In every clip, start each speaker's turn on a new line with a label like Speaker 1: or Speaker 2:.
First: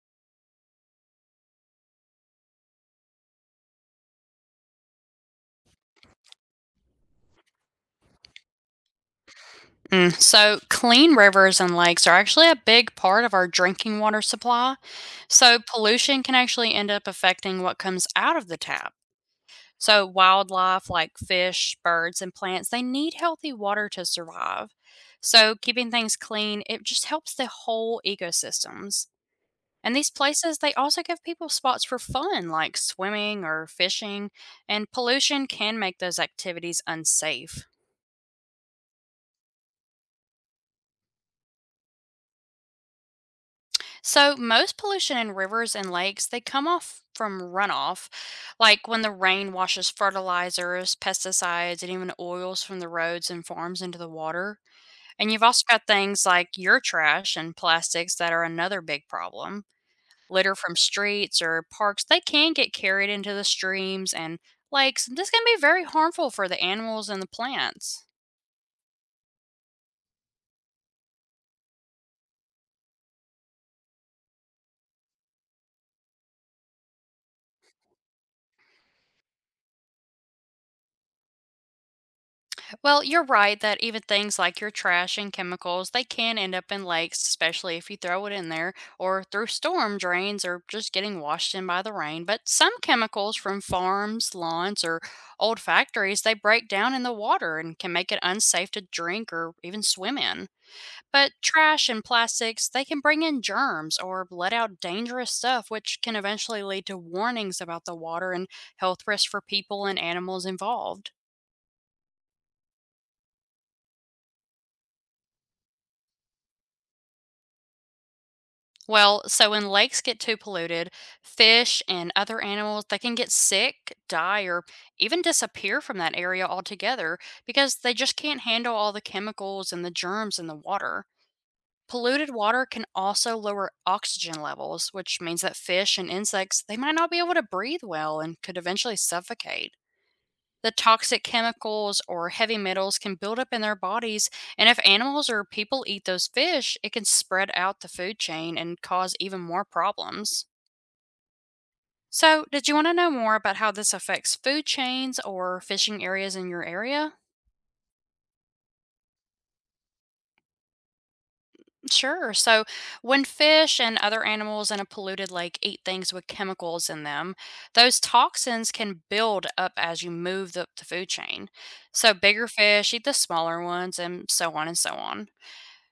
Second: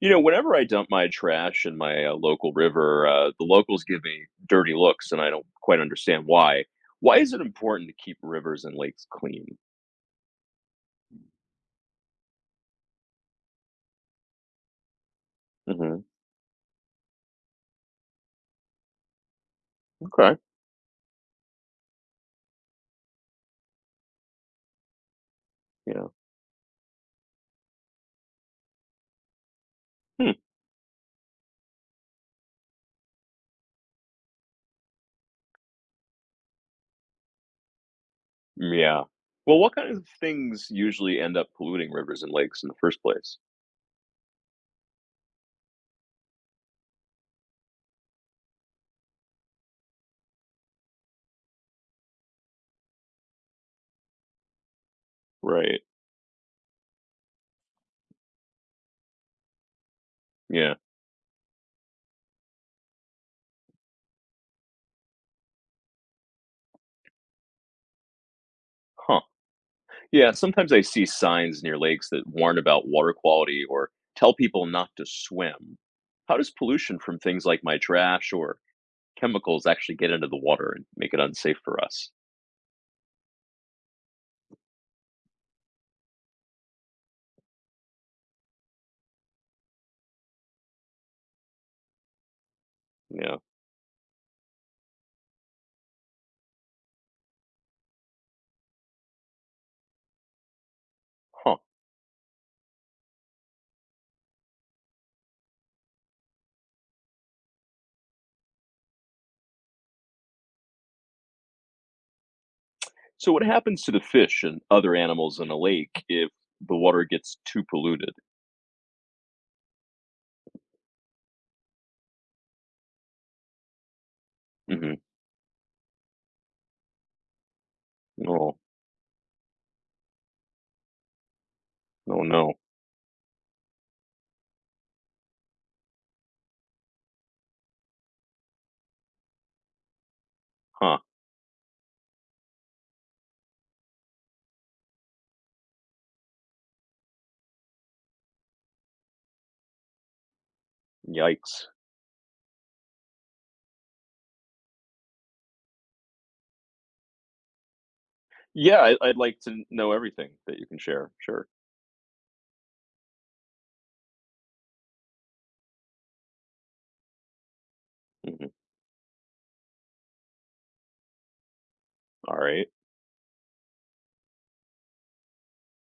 Speaker 1: Whenever I dump my trash in my, local river, the locals give me dirty looks, and I don't quite understand why. Why is it important to keep rivers and lakes clean?
Speaker 2: Clean rivers and lakes are actually a big part of our drinking water supply. So,
Speaker 1: Hmm.
Speaker 2: pollution can actually end up affecting what comes out of the tap. So,
Speaker 1: Okay.
Speaker 2: wildlife like fish, birds, and plants, they need healthy water to survive. So, keeping
Speaker 1: Yeah.
Speaker 2: things clean, it just helps the whole ecosystems. And these
Speaker 1: Hmm.
Speaker 2: places, they also give people spots for fun like swimming or fishing, and pollution can make those activities unsafe.
Speaker 1: Yeah. Well, what kind of things usually end up polluting rivers and lakes in the first place?
Speaker 2: So most pollution in rivers and lakes, they come off from runoff, like when the rain washes fertilizers, pesticides, and even oils from the roads and farms into the water. And you've also
Speaker 1: Right.
Speaker 2: got things like your trash and plastics that are another big problem. Litter
Speaker 1: Yeah.
Speaker 2: from streets or parks, they can get carried into the streams and lakes. And this can be very harmful for the animals and the plants.
Speaker 1: Huh. Yeah. Sometimes I see signs near lakes that warn about water quality or tell people not to swim. How does pollution from things like my trash or chemicals actually get into the water and make it unsafe for us?
Speaker 2: Well, you're right that even things like your trash and chemicals, they can end up in lakes, especially if you throw it in there or through storm drains or just getting washed in by the rain. But some chemicals
Speaker 1: Yeah.
Speaker 2: from farms, lawns, or old factories, they break down in the water and can make it unsafe to drink or even swim in. But
Speaker 1: Huh.
Speaker 2: trash and plastics, they can bring in germs or let out dangerous stuff, which can eventually lead to warnings about the water and health risks for people and animals involved.
Speaker 1: So what happens to the fish and other animals in a lake if the water gets too polluted?
Speaker 2: Well, so when lakes get too polluted, fish and other animals they can get sick, die, or
Speaker 1: Hmm.
Speaker 2: even disappear from that area altogether because they just can't
Speaker 1: Oh,
Speaker 2: handle all the chemicals and the germs in the water.
Speaker 1: no,
Speaker 2: Polluted
Speaker 1: no.
Speaker 2: water can also lower oxygen levels, which means that fish and insects they might not be able to breathe well and could eventually suffocate. The
Speaker 1: Huh.
Speaker 2: toxic chemicals or heavy metals can build up in their bodies, and if animals or people eat those fish, it can spread out the food chain and cause even more problems.
Speaker 1: Yikes.
Speaker 2: So, did you want to know more about how this affects food chains or fishing areas in your area?
Speaker 1: Yeah, I'd like to know everything that you can share. Sure.
Speaker 2: Sure. So, when fish and other animals in a polluted lake eat things with chemicals in them, those
Speaker 1: Mhm.
Speaker 2: toxins can build up as you move up the food chain. So,
Speaker 1: All
Speaker 2: bigger
Speaker 1: right.
Speaker 2: fish eat the smaller ones, and so on and so on.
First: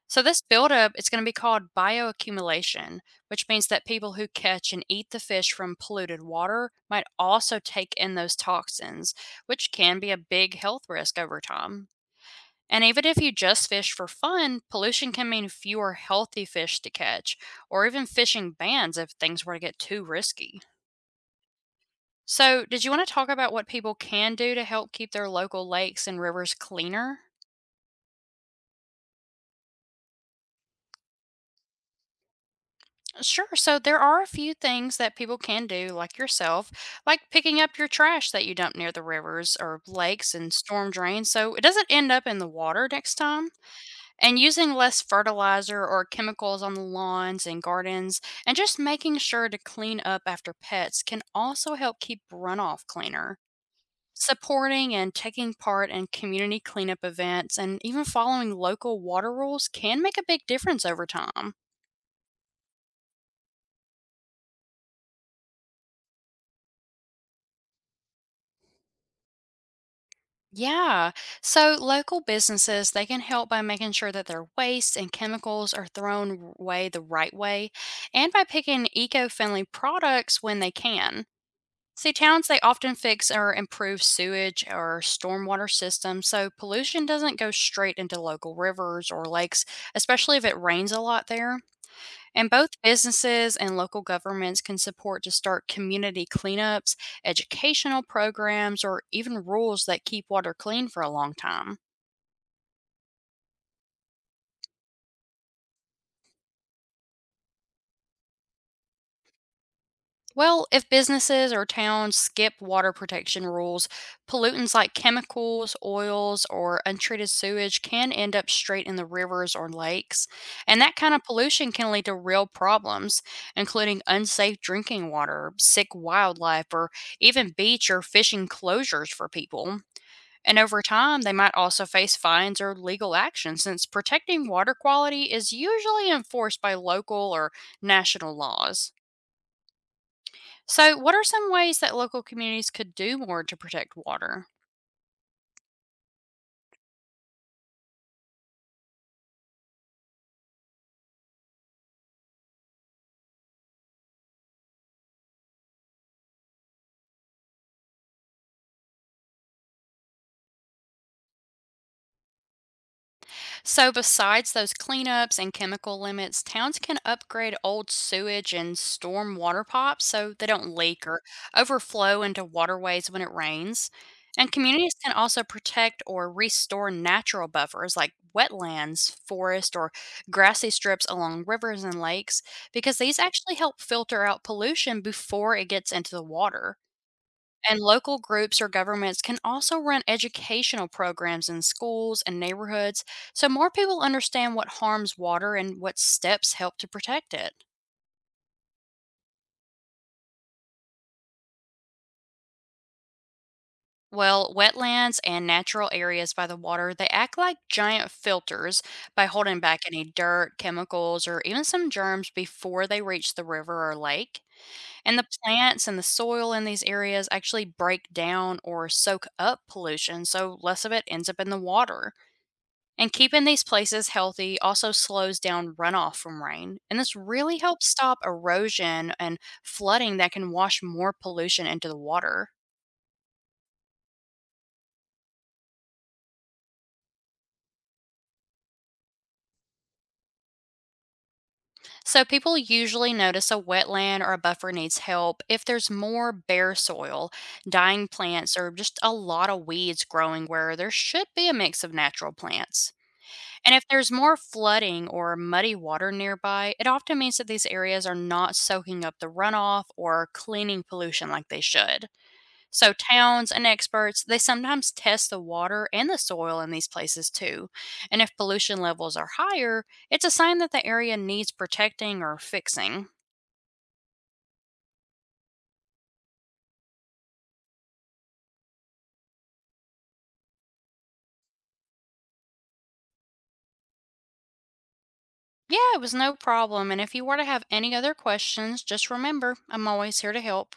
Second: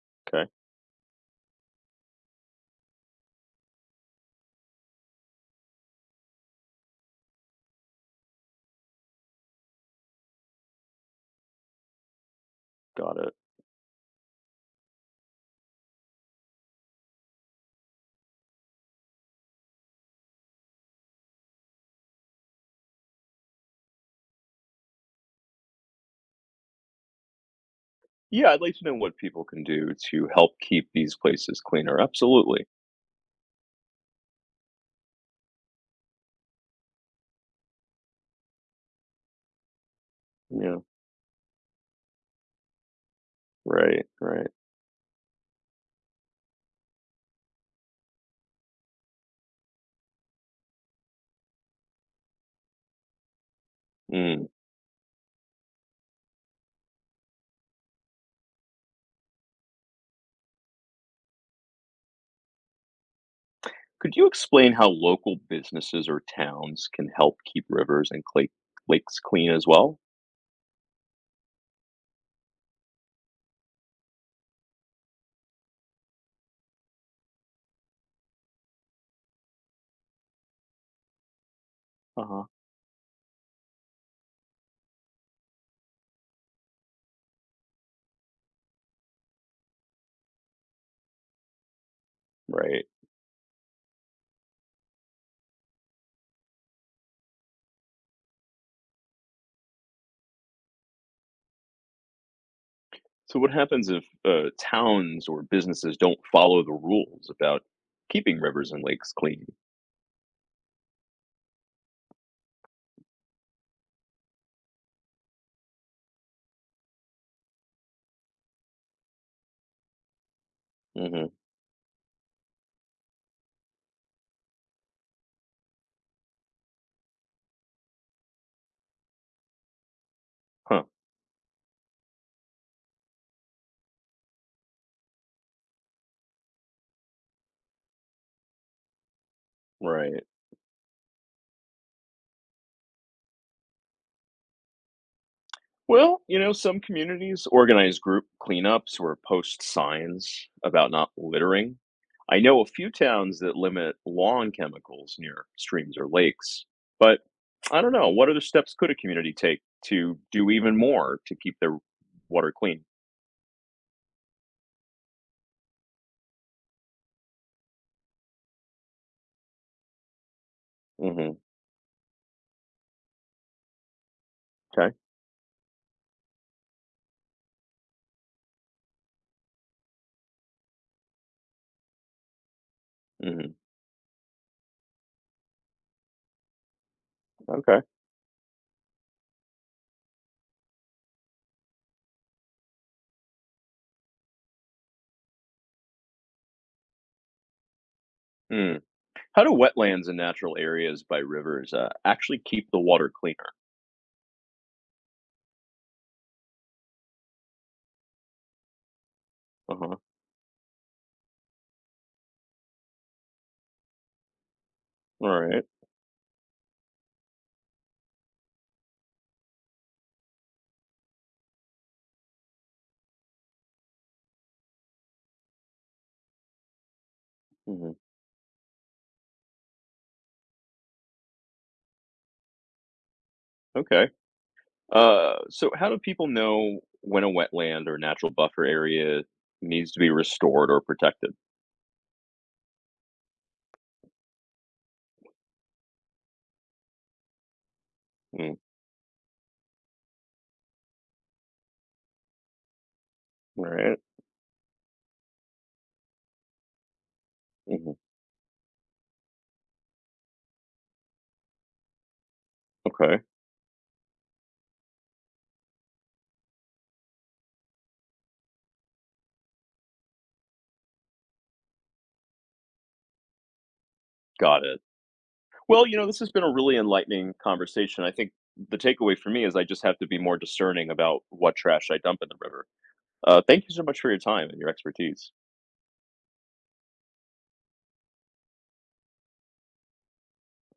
Speaker 2: So this
Speaker 1: Okay.
Speaker 2: buildup it's going to be called bioaccumulation, which means that people who catch and eat the fish from polluted water might also take in those toxins, which can be a big health risk over time. And even if
Speaker 1: Got
Speaker 2: you
Speaker 1: it.
Speaker 2: just fish for fun, pollution can mean fewer healthy fish to catch, or even fishing bans if things were to get too risky. So, did you want to talk about what people can do to help keep their local lakes and rivers cleaner?
Speaker 1: Yeah, I'd like to know what people can do to help keep these places cleaner. Absolutely.
Speaker 2: Sure. So there are a few things that people can do, like yourself, like picking up your trash that you dump near the rivers or lakes and
Speaker 1: Yeah.
Speaker 2: storm drains so it doesn't end up in the water next time,
Speaker 1: Right.
Speaker 2: and
Speaker 1: Right.
Speaker 2: using less fertilizer or chemicals on the lawns and gardens, and just making sure to clean up after pets can also help keep runoff cleaner.
Speaker 1: Mm.
Speaker 2: Supporting and taking part in community cleanup events and even following local water rules can make a big difference over time.
Speaker 1: Could you explain how local businesses or towns can help keep rivers and lakes clean as well?
Speaker 2: Yeah. So local businesses, they can help by making sure that their waste and chemicals are thrown away the right way and by picking eco-friendly products when they can. See,
Speaker 1: Uh-huh.
Speaker 2: towns, they often fix or improve sewage or stormwater systems so pollution doesn't go straight into local rivers or lakes, especially if it rains a lot there. And both
Speaker 1: Right.
Speaker 2: businesses and local governments can support to start community cleanups, educational programs, or even rules that keep water clean for a long time.
Speaker 1: So, what happens if towns or businesses don't follow the rules about keeping rivers and lakes clean?
Speaker 2: Well, if businesses or towns skip water protection rules, pollutants like chemicals, oils, or untreated sewage can end up straight in the rivers or lakes. And that kind of
Speaker 1: Hmm.
Speaker 2: pollution can lead to real problems, including unsafe drinking water, sick wildlife, or even beach or fishing closures for people. And over
Speaker 1: Huh.
Speaker 2: time, they might also face fines or legal action since protecting water quality is usually enforced by local or national laws.
Speaker 1: Right.
Speaker 2: So, what are some ways that local communities could do more to protect water?
Speaker 1: Well, some communities organize group cleanups or post signs about not littering. I know a few towns that limit lawn chemicals near streams or lakes, but I don't know. What other steps could a community take to do even more to keep their water clean?
Speaker 2: So, besides those cleanups and chemical limits, towns can upgrade old sewage and storm water pipes so they don't leak or
Speaker 1: Hmm.
Speaker 2: overflow into waterways when it rains. And communities
Speaker 1: Okay.
Speaker 2: can also protect or restore natural buffers like wetlands, forest, or grassy strips along rivers and lakes because these
Speaker 1: Hmm.
Speaker 2: actually help filter out pollution before it gets into the water. And
Speaker 1: Okay.
Speaker 2: local groups or governments can also run educational programs in schools and neighborhoods so more people understand what harms water and what steps help to protect it.
Speaker 1: Mm. How do wetlands and natural areas by rivers actually keep the water cleaner?
Speaker 2: Well, wetlands and natural areas by the water, they act like giant filters by holding back
Speaker 1: Uh-huh.
Speaker 2: any dirt, chemicals, or even some germs before they reach the river or lake. And the
Speaker 1: All right.
Speaker 2: plants and the soil in these areas actually break down or soak up pollution, so less of it ends up in the water. And keeping these places healthy also slows down runoff from rain, and this really helps
Speaker 1: Mhm.
Speaker 2: stop erosion and flooding that can wash more pollution into the water.
Speaker 1: Okay. So how do people know when a wetland or natural buffer area needs to be restored or protected?
Speaker 2: So, people usually notice a wetland or a buffer needs help if there's more bare soil, dying plants,
Speaker 1: Mm,
Speaker 2: or just a lot of weeds growing where there should be a mix of natural plants.
Speaker 1: all
Speaker 2: And if
Speaker 1: right.
Speaker 2: there's more flooding or muddy water nearby, it often means that these
Speaker 1: Mhm.
Speaker 2: areas are not soaking up the runoff or cleaning pollution like they should. So
Speaker 1: Okay.
Speaker 2: towns and experts, they sometimes test the water and the soil in these places too. And if pollution levels are higher, it's a sign that the area needs protecting or fixing.
Speaker 1: Got it. Well, this has been a really enlightening conversation. I think the takeaway for me is I just have to be more discerning about what trash I dump in the river. Thank you so much for your time and your expertise.
Speaker 2: Yeah, it was no problem. And if you were to have any other questions, just remember, I'm always here to help.